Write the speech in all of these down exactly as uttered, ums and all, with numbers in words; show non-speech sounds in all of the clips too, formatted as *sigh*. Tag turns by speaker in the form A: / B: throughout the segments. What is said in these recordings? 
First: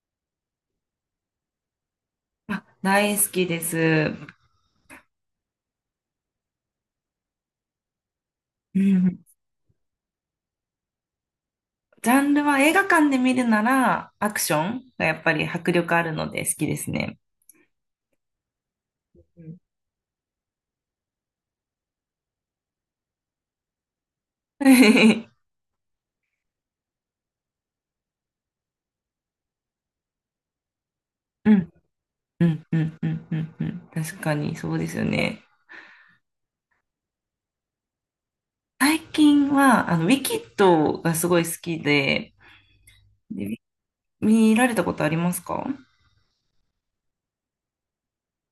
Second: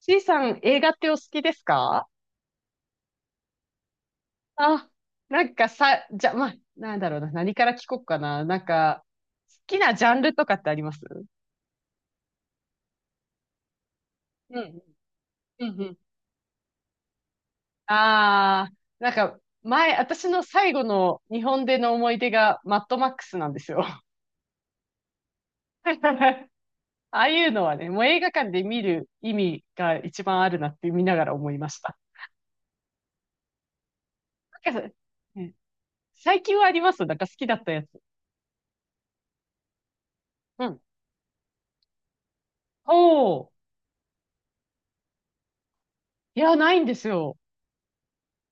A: C さん、映画ってお好きですか？
B: 大好きです。う
A: あ、なんかさ、じゃ、まあ、なんだろうな、何から聞こうかな。なんか、
B: ん。
A: 好きなジャンルとかってあります？
B: ジャンルは映画館で見るならアクシ
A: う
B: ョ
A: ん、
B: ンがやっぱり
A: うん、
B: 迫
A: う
B: 力
A: ん。
B: あるので好きですね。
A: ああ、なんか、
B: うん
A: 前、私の最後の日本での思い出がマッドマックスなんですよ。
B: *laughs*
A: *laughs* ああいうのはね、もう映画館で見る意味が一番あるなって見ながら
B: う
A: 思いま
B: ん、
A: した。
B: うん、うん、うん、うん、うん。確かに
A: な
B: そ
A: ん
B: う
A: か、
B: で
A: ね
B: すよね。
A: 最近はあります？なんか好きだったやつ。
B: 最近は、あの、ウィキッ
A: うん。
B: ドがすごい好きで、
A: おー、
B: で、見られたことありますか？
A: いや、ないんですよ。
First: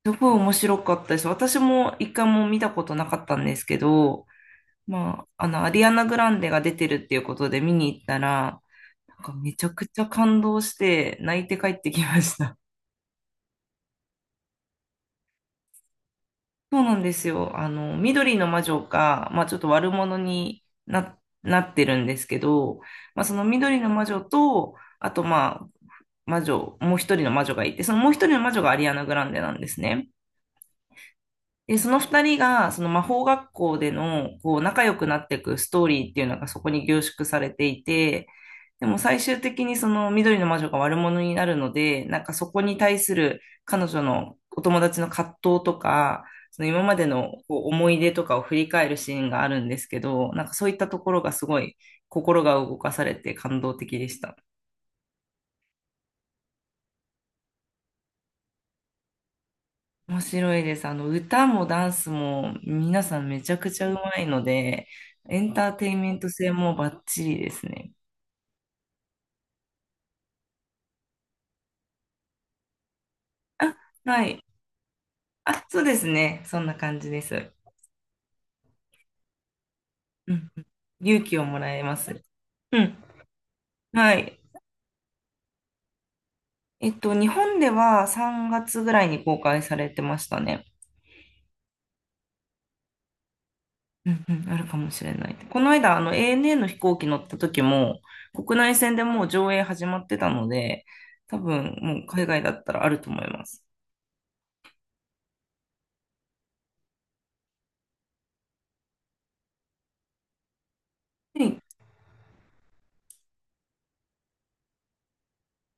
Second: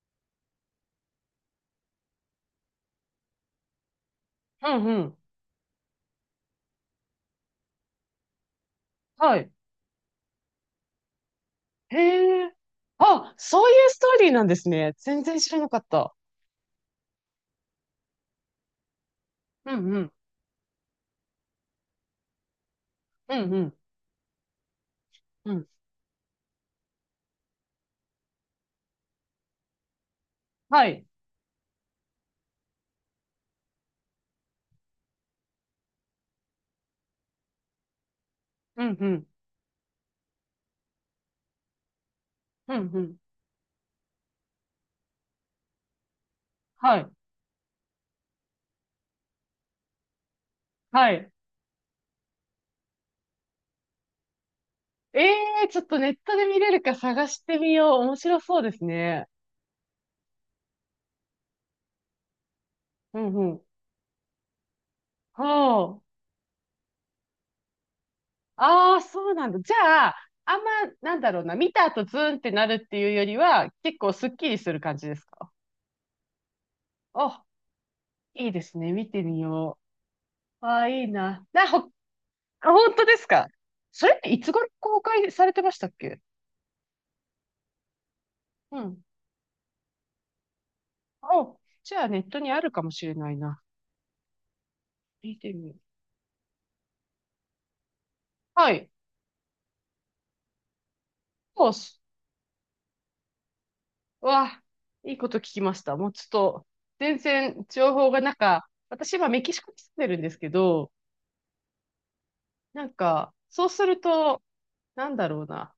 B: すごい面白かったです。私も一回も見たことなかったんですけど、
A: うんうん。
B: まあ、あの、アリアナ・グランデが出てるっていうことで見に行ったら、なんか
A: はい。
B: めちゃくちゃ感動して泣いて帰って
A: へ
B: きまし
A: え。
B: た。
A: あ、そういうストーリーなんですね。全然知らなかった。
B: そうなんですよ。あの、緑の魔女が、まあちょっと
A: う
B: 悪
A: んうん。
B: 者にな、なってるんですけど、まあそ
A: う
B: の
A: んうん。
B: 緑の魔女と、あと
A: う
B: ま
A: ん。
B: あ魔女、もう一人の魔女がいて、そのもう一人の魔女がアリアナ・グランデなんですね。
A: はい。
B: で、その二人が、その魔法学校での、こう、仲良くなっていくストーリーっていうのがそこに凝縮されていて、
A: う
B: で
A: ん
B: も
A: う
B: 最
A: ん。
B: 終的にその緑の魔女が悪者になるので、なんかそこ
A: う
B: に
A: ん
B: 対
A: う
B: す
A: ん。
B: る彼女のお友達の葛藤とか、その今ま
A: は
B: で
A: い。
B: のこう思い出とかを振り返るシーンがあるんですけど、なんかそういったと
A: は
B: ころ
A: い。
B: がすごい心が動かされて感動的でした。
A: ええ、ちょっとネットで見れるか探してみよう。面白そうですね。
B: 面白いです。あの、歌もダンスも皆さ
A: う
B: ん
A: ん
B: めち
A: う
B: ゃ
A: ん。
B: くちゃうまいので、エンターテイン
A: ほ
B: メ
A: う。
B: ント性もバッチリですね。
A: ああ、そうなんだ。じゃあ、あんま、なんだろうな。見た後ズーンってなるっていうよりは、
B: あ、
A: 結構
B: は
A: スッ
B: い。
A: キリする感じですか？
B: あ、そうですね。そんな感じで
A: あ、
B: す。
A: いいですね。見てみよ
B: うん。う
A: う。
B: ん、
A: ああ、いい
B: 勇気を
A: な。
B: も
A: な、
B: ら
A: ほ、
B: えま
A: あ、
B: す。う
A: 本
B: ん。
A: 当ですか？それ
B: は
A: ってい
B: い。
A: つ頃公開されてましたっけ？
B: えっと、日本では3
A: う
B: 月ぐ
A: ん。
B: らいに公開されてましたね。
A: あ、じゃあネットにあるかもしれないな。
B: うんうん、あるかもしれない。
A: 見て
B: こ
A: み
B: の
A: よう。
B: 間、あの エーエヌエー の飛行機乗った時も、国
A: は
B: 内
A: い。
B: 線でもう上映始まってたので、多
A: そうっ
B: 分も
A: す。
B: う海外だったらあると思います。
A: うわ、いいこと聞きました。もうちょっと、全然情報がなんか、私今メキシコに住んでるんですけど、
B: はい。
A: なんか、そうすると、なんだろうな。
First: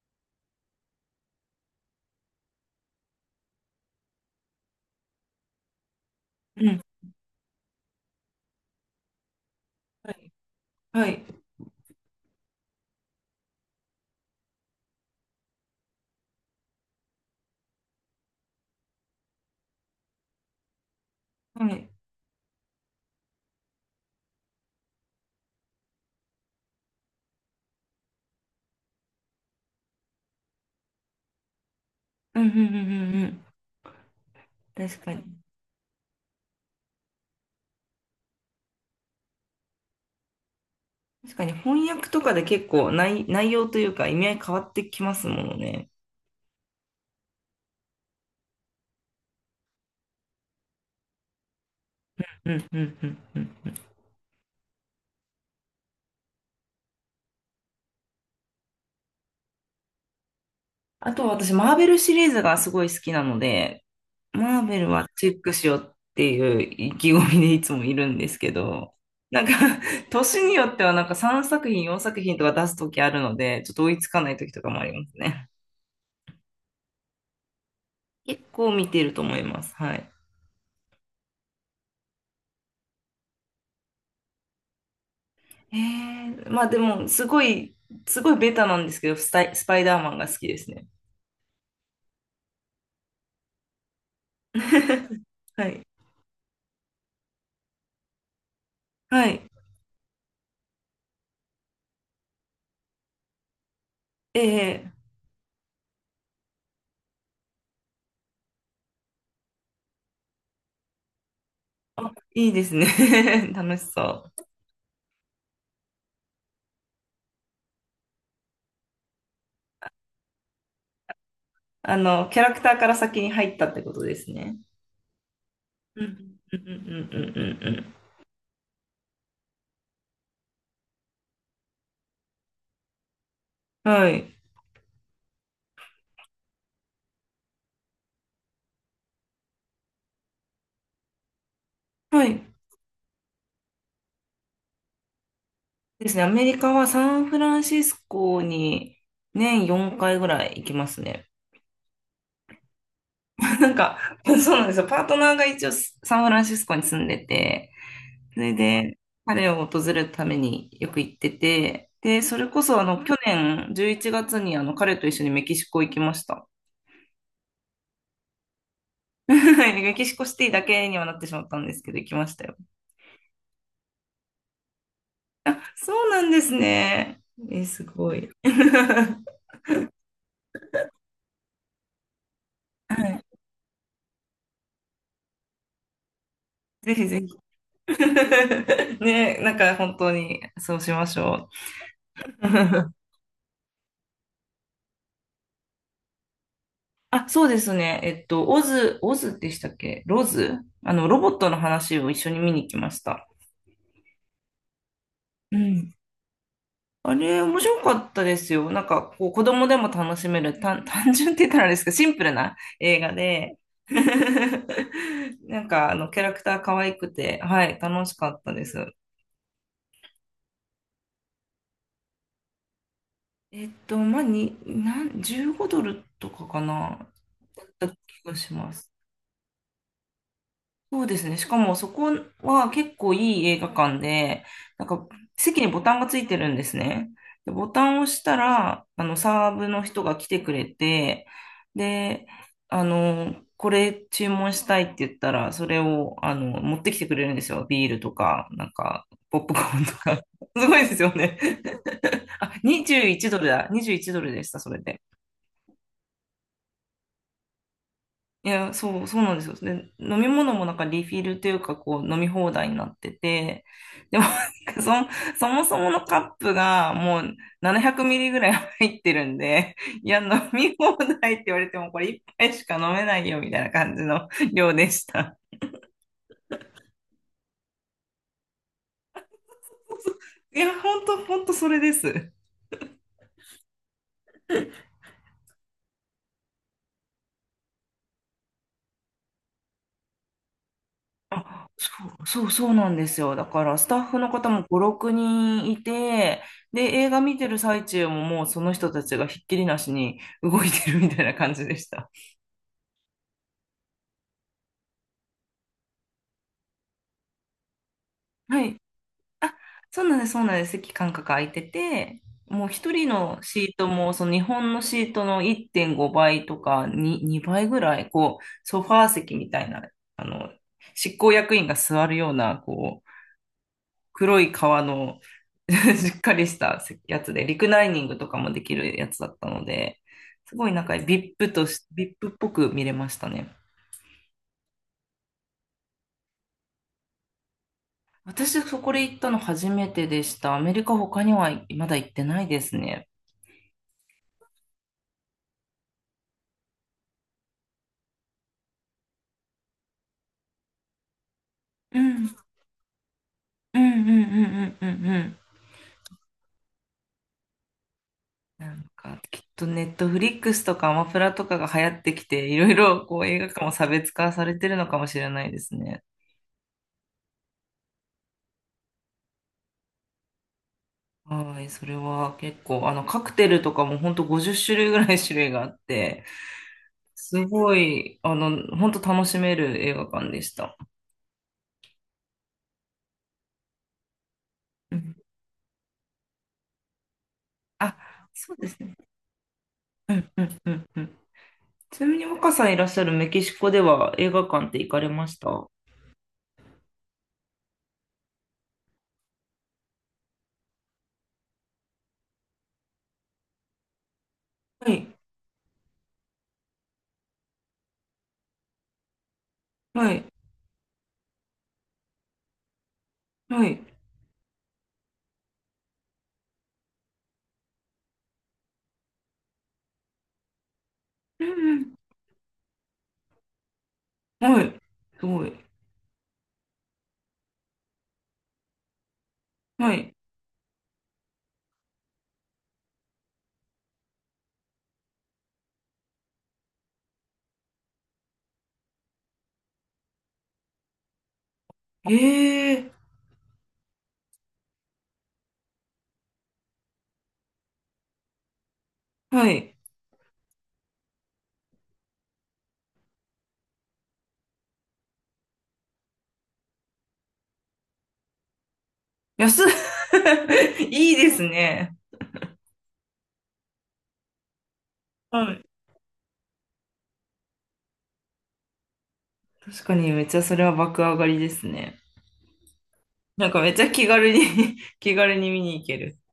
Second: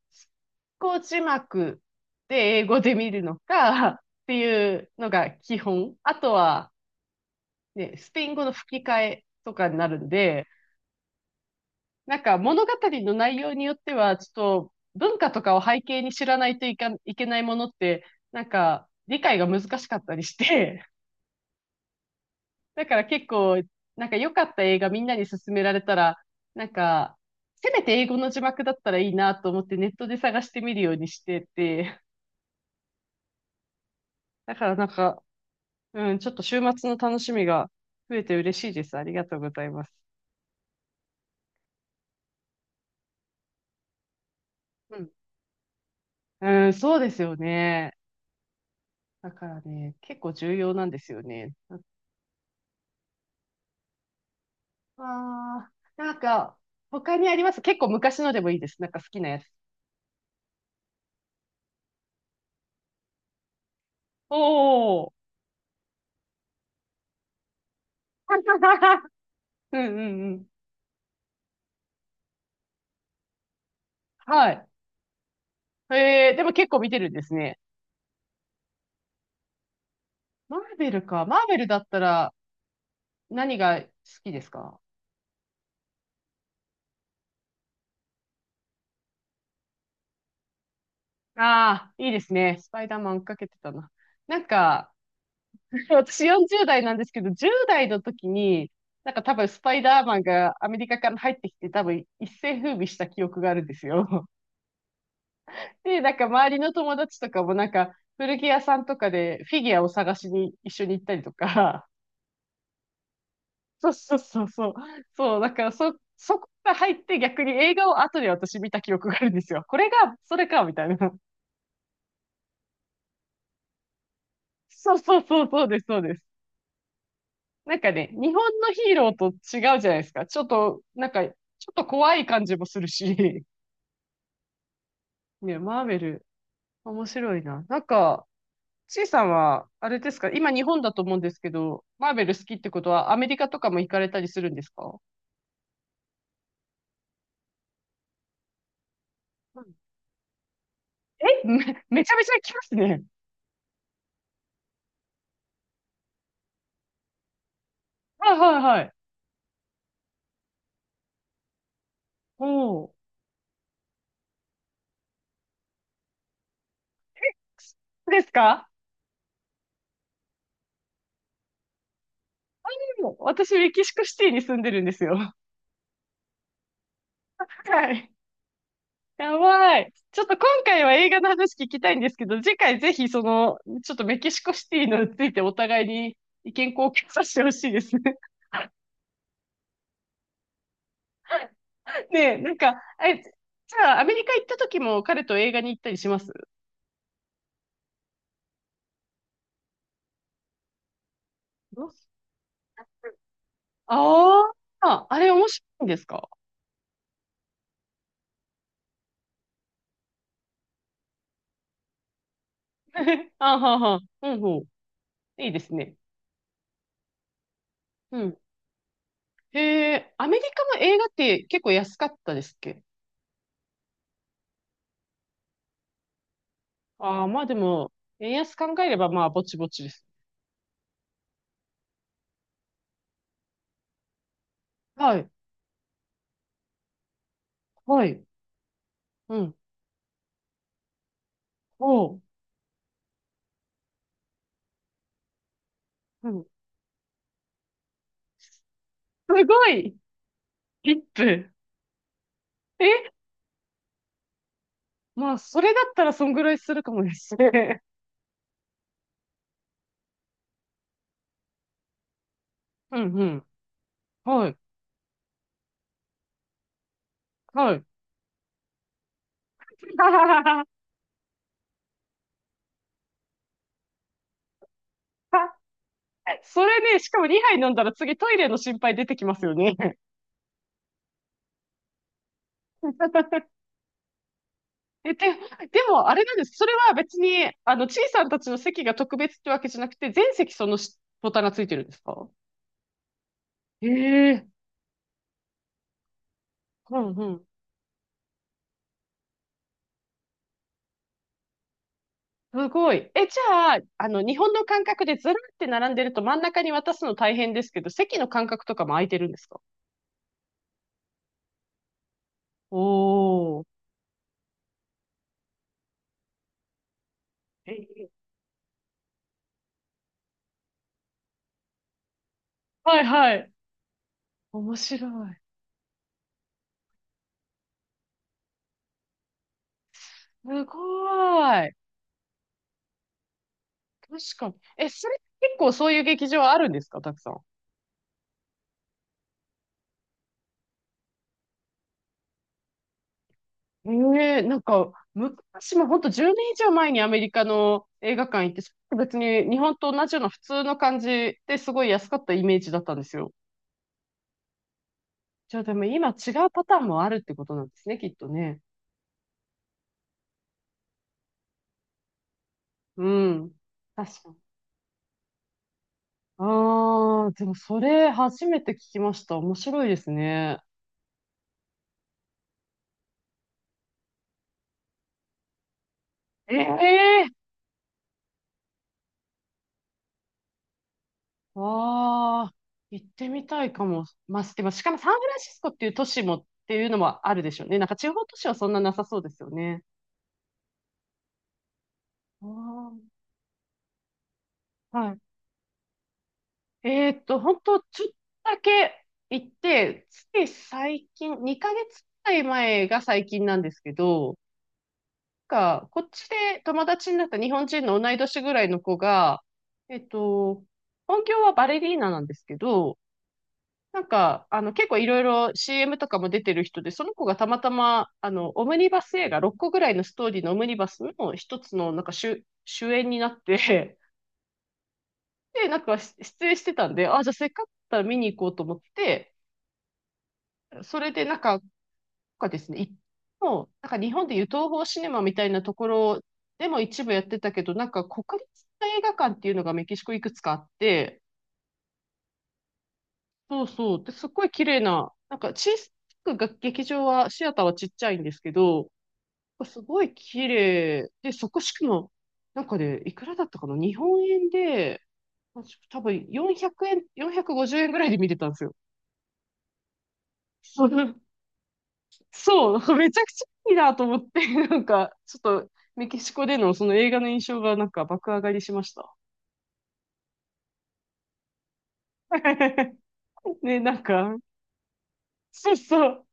A: こう字幕で英語で見るのかっていうのが基本。あと
B: う
A: は、
B: ん、
A: ね、スペイン語の吹き替えとかになるん
B: はい。
A: で、
B: はい。
A: なんか物語の内容によっては、ちょっと文化とかを背景に知らないといかいけないものって、なんか理解が難しかったりして、
B: はい。
A: *laughs* だから結構、なんか良かった映画みんなに勧められたら、なんか、せめて英語の字幕だったらいいなと思ってネットで探してみるようにしてて、
B: うんうんうんうんうん。
A: *laughs* だからなん
B: 確か
A: か、
B: に。
A: うん、ちょっと週末の楽しみが増えて嬉しいです。ありがとうございます。
B: 確かに翻訳とかで結構内、内容というか意味合い変わって
A: う
B: き
A: ん、
B: ますものね。
A: うん、そうですよね。だからね、結構重要なんですよね。
B: うんうんうんうん。
A: ああ、なんか、他にあります？結構昔のでもいいです。なんか好きなやつ。
B: あと私、マーベルシリーズがすごい好きなので、
A: お
B: マーベルは
A: お。
B: チェックしようっていう意気込みでいつもいるんですけど、
A: *laughs*
B: なんか
A: うんうん
B: *laughs*
A: う
B: 年
A: ん。
B: によってはなんかさんさくひん品、よんさくひん品とか出すときあるので、ちょっと追いつかないと
A: は
B: きと
A: い。
B: かもありますね。
A: えー、でも結構見てるんですね。
B: 結構見てると思います。はい。
A: マーベルか。マーベルだったら何が好きですか？
B: ええまあでも、すごい、すごいベタなんですけど、スタイ、スパイダーマンが好きですね。
A: ああー、いいですね。スパイダーマン追っかけてたな。なんか、
B: *laughs* はい。
A: *laughs* 私よんじゅう代なんですけど、じゅう代の時に、なんか
B: は
A: 多分
B: い。
A: スパイダーマンがアメリカから入ってきて多分一世風靡した記憶があるんですよ。
B: ええ、
A: で、なんか周りの友達とかもなんか古着屋さんとかでフィギュアを探しに一緒に行ったりとか、
B: あ、いいですね。*laughs* 楽
A: *laughs*
B: し
A: そう
B: そ
A: そうそう
B: う。
A: そう、そう、だからそ、そこが入って逆に映画を後で私見た記憶があるんですよ。これが、それか、みたいな。
B: あの、キャラクターから先に入ったってことですね。
A: そうそうそう、そうです、そう
B: う
A: です。
B: ん、うん、うん、うん、う
A: なんか
B: ん
A: ね、日本のヒーローと違うじゃないですか。ちょっと、なんか、ちょっと怖い感じもするし、
B: うん。はい。
A: ね、マーベル、面白いな。なんか、ちいさんは、あれですか、今日本だと思うんですけど、マー
B: は
A: ベル好
B: い。
A: きってことはアメリカとかも行かれたりするんですか？
B: ですね。アメリカはサンフランシスコに
A: う
B: 年
A: ん、
B: よんかいぐらい行きますね。
A: え、め、めちゃめちゃ行きますね。
B: *laughs* なんか、そうなんですよ。パートナーが一応サンフランシスコに住んでて、
A: はい
B: それ
A: はいはい。
B: で、彼を訪れるためによく行ってて、で、そ
A: お
B: れこそあ
A: お。
B: の、去年じゅういちがつにあの、彼と一緒にメキシコ行きました。
A: そうですか？
B: *laughs* メキシコシティだけにはなってしまったんですけど、行きましたよ。
A: でも私、メキシコシティに住んでるんですよ。
B: そうなんですね。え、す
A: はい。
B: ごい。*laughs*
A: やばい。ちょっと今回は映画の話聞きたいんですけど、次回ぜ
B: は
A: ひそ
B: い。
A: の、ちょっとメキシコシティのついてお互いに意見
B: *laughs*
A: 交
B: ぜひ
A: 換
B: ぜ
A: させ
B: ひ。
A: てほしいですね。
B: *laughs* ね、なんか本当にそうしましょ
A: *laughs* ねえ、
B: う。
A: なんか、
B: *laughs*
A: え、じゃあアメリカ行った時も彼と映画に行ったりします？
B: あ、そうですね。えっと、オズ、オズでしたっけ、ロズ、あの、ロボットの話を一緒に見に行きました。
A: ああ、あれ面
B: う
A: 白いん
B: ん。
A: ですか？
B: あれ、面白かったですよ。なんか、こう、子供でも楽しめる、単、*laughs* 単純って言ったらあれですけど、シンプルな映画
A: *laughs* あ
B: で、
A: ははは。うんうん。
B: *laughs*
A: いいで
B: なん
A: す
B: か、
A: ね。
B: あの、キャラクター可愛くて、はい、楽し
A: う
B: か
A: ん。
B: ったです。
A: へえ、アメリカの映画って結構安かったですっけ？
B: えっと、まあ、に、なん、じゅうごドルとかかな、
A: ああー、まあで
B: だっ
A: も、
B: た気
A: 円
B: がし
A: 安考
B: ま
A: え
B: す。
A: ればまあぼちぼちです。
B: そうですね。しかもそこは結構いい映画館で、なんか
A: はい。
B: 席にボタンがついてるんですね。で、ボタンを
A: は
B: 押し
A: い。
B: たら、あの、
A: う
B: サ
A: ん。
B: ーブの人が来てくれて、
A: おう。
B: で、あの、これ注文したいって言ったら、それを、
A: う
B: あ
A: ん。
B: の、持ってきてくれるんですよ。ビールとか、なんか、ポッ
A: す
B: プコ
A: ご
B: ーンと
A: い
B: か。*laughs* すごい
A: リ
B: で
A: ッ
B: すよね。
A: プ。
B: *laughs* あ、
A: え、
B: にじゅういちドルだ。にじゅういちドルでした、それで。
A: まあ、それだったらそんぐらいするかもですね。
B: いや、そう、そうなんですよ。で、飲み物もなんかリフィルというか、こう、飲み放題にな
A: *laughs*
B: っ
A: う
B: て
A: んうん。
B: て、でも、
A: はい。
B: なんかそ、そもそものカップがもう
A: はい。
B: ななひゃくミリぐらい入ってるんで、いや、飲み放題って言われても、これ一杯しか飲めないよ、みたいな感じの量でした。
A: *laughs* それね、しかもにはい飲んだら次トイレの心配出てきますよね。
B: いや、ほんと、ほんとそれです。
A: *laughs* え、で、でも、あれなんです。それは別に、あの、ちいさんたちの席が特別ってわけじゃなくて、全席そのしボタンがついてるんです
B: そう
A: か？
B: そうそうなんですよ。だからスタッフの方
A: ええ、
B: もご、ろくにんいて、で、
A: うん
B: 映画
A: う
B: 見
A: ん。
B: てる最中ももうその人たちがひっきりなしに動いてるみたいな感じでした。
A: すごい。え、じゃあ、あの、日本の感覚でずらって並んでると真ん中に渡すの大変ですけど、席の間
B: は
A: 隔と
B: い。
A: かも空いてるんです
B: あ、
A: か？
B: そうなんです、そうなんです。席間隔空いてて、もう一人の
A: おー。
B: シートも、その日本のシートのいってんごばいとか2、2倍
A: え
B: ぐら
A: ー、
B: い、こう、ソファー席みたいな、あの、執行役員が座るような、
A: は
B: こ
A: い
B: う、
A: はい。
B: 黒い
A: 面
B: 革
A: 白
B: の
A: い。
B: *laughs* しっかりしたやつで、リクライニングとかもできるやつだったので、す
A: す
B: ごい
A: ご
B: なんか VIP と
A: い。
B: し、ブイアイピー っぽく見れましたね。
A: 確かに。え、それ結構そういう劇場あるんですか？たくさん。
B: 私、そこで行ったの初めてでした。アメリカ他にはまだ行ってないですね。
A: ええ、なんか、昔も本当じゅうねん以上前にアメリカの映画館行って、それ別に日本と同じような普通の感じですごい
B: う
A: 安かった
B: ん。
A: イメージだったんですよ。
B: うんうんうんうんうんうん。
A: じゃあでも今違うパターンもあるってことなんですね、きっとね。
B: なんか、きっとネットフリックスとかアマプラとかが流行ってきて、いろいろ
A: う
B: こう映画
A: ん。
B: 館も差別
A: 確か
B: 化
A: に。
B: されてるのかもしれないですね。
A: ああ、でもそれ初めて聞きました。面白いですね。
B: はい、それは結構、あの、カクテルとかも本当ごじゅう種類ぐらい種類があって、
A: ええ、
B: すごい、あの、本当楽しめる映画館でした。
A: ああ、行ってみたいかも。まあ、でもしか
B: う
A: もサ
B: ん、
A: ンフランシスコっていう都市もっていうのもあるでしょうね。なんか
B: あ、
A: 地方都市
B: そ
A: は
B: う
A: そ
B: で
A: ん
B: す
A: なな
B: ね。
A: さそうですよね。
B: うんうんうんうん。ちなみに
A: あ
B: 若さんいらっしゃ
A: ー、
B: るメキシコでは映画館って行かれ
A: は
B: ました？は
A: い。えーっと、本当ちょっとだけ行って、つい最近、にかげつくらい前が最近なんですけど、
B: い、
A: なんかこっちで友達になった日本人の同い年ぐらいの子が、えっ
B: はい、
A: と、本業はバレリーナなんですけど、
B: はい。
A: なんか、あの、結構いろいろ シーエム とかも出てる人で、その子がたまたま、あの、オムニバス映画、ろっこぐらいのストーリーのオムニバスの
B: う
A: 一
B: ん
A: つ
B: う
A: の、
B: ん
A: なんか主、主演になって、
B: はい。すごい。
A: で、なんかし出演してたんで、あ、じゃあせっかくだったら見に行こうと思って、
B: はい。
A: それでなんか、なんかですね、いもう、なんか日本でいう東宝シネマみたいなところでも一部やってたけど、なんか国立映画館っていうのがメキシコいくつかあって、
B: ええ、
A: そうそう、で、すっごい綺麗な、なんか小さくが劇場は、シアターはちっちゃいんですけど、
B: はい。
A: すごい綺麗で、そこしかも、なんかね、いくらだったかな日本円で、多分よんひゃくえん、よんひゃくごじゅうえんぐらいで見れたんですよ。
B: 安っ
A: *laughs*
B: *laughs*
A: そ
B: い
A: う
B: いですね。
A: そう、*laughs* めちゃくちゃいいなと思って、*laughs* なんか、ちょっ
B: はい。
A: と、メキシコでのその映画の印象がなんか爆上がりしました。
B: 確かにめっちゃそれは爆上がりですね。なん
A: *laughs*
B: かめっ
A: ね、
B: ちゃ
A: なん
B: 気軽
A: か、
B: に *laughs* 気軽に見
A: そ
B: に
A: う
B: 行け
A: そ
B: る。
A: う、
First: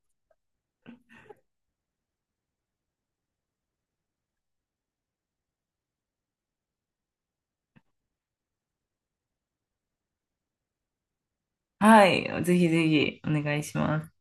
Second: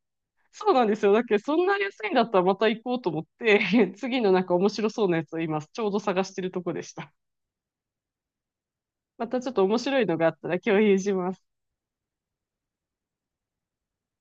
A: そうなんですよ。だけど、そんな安いんだったらまた行こうと思って、*laughs* 次のなんか面白そうなやつを今、ちょうど探してるとこでした。またちょっと面白いのがあったら共有します。
B: はい。ぜひぜひお願いします。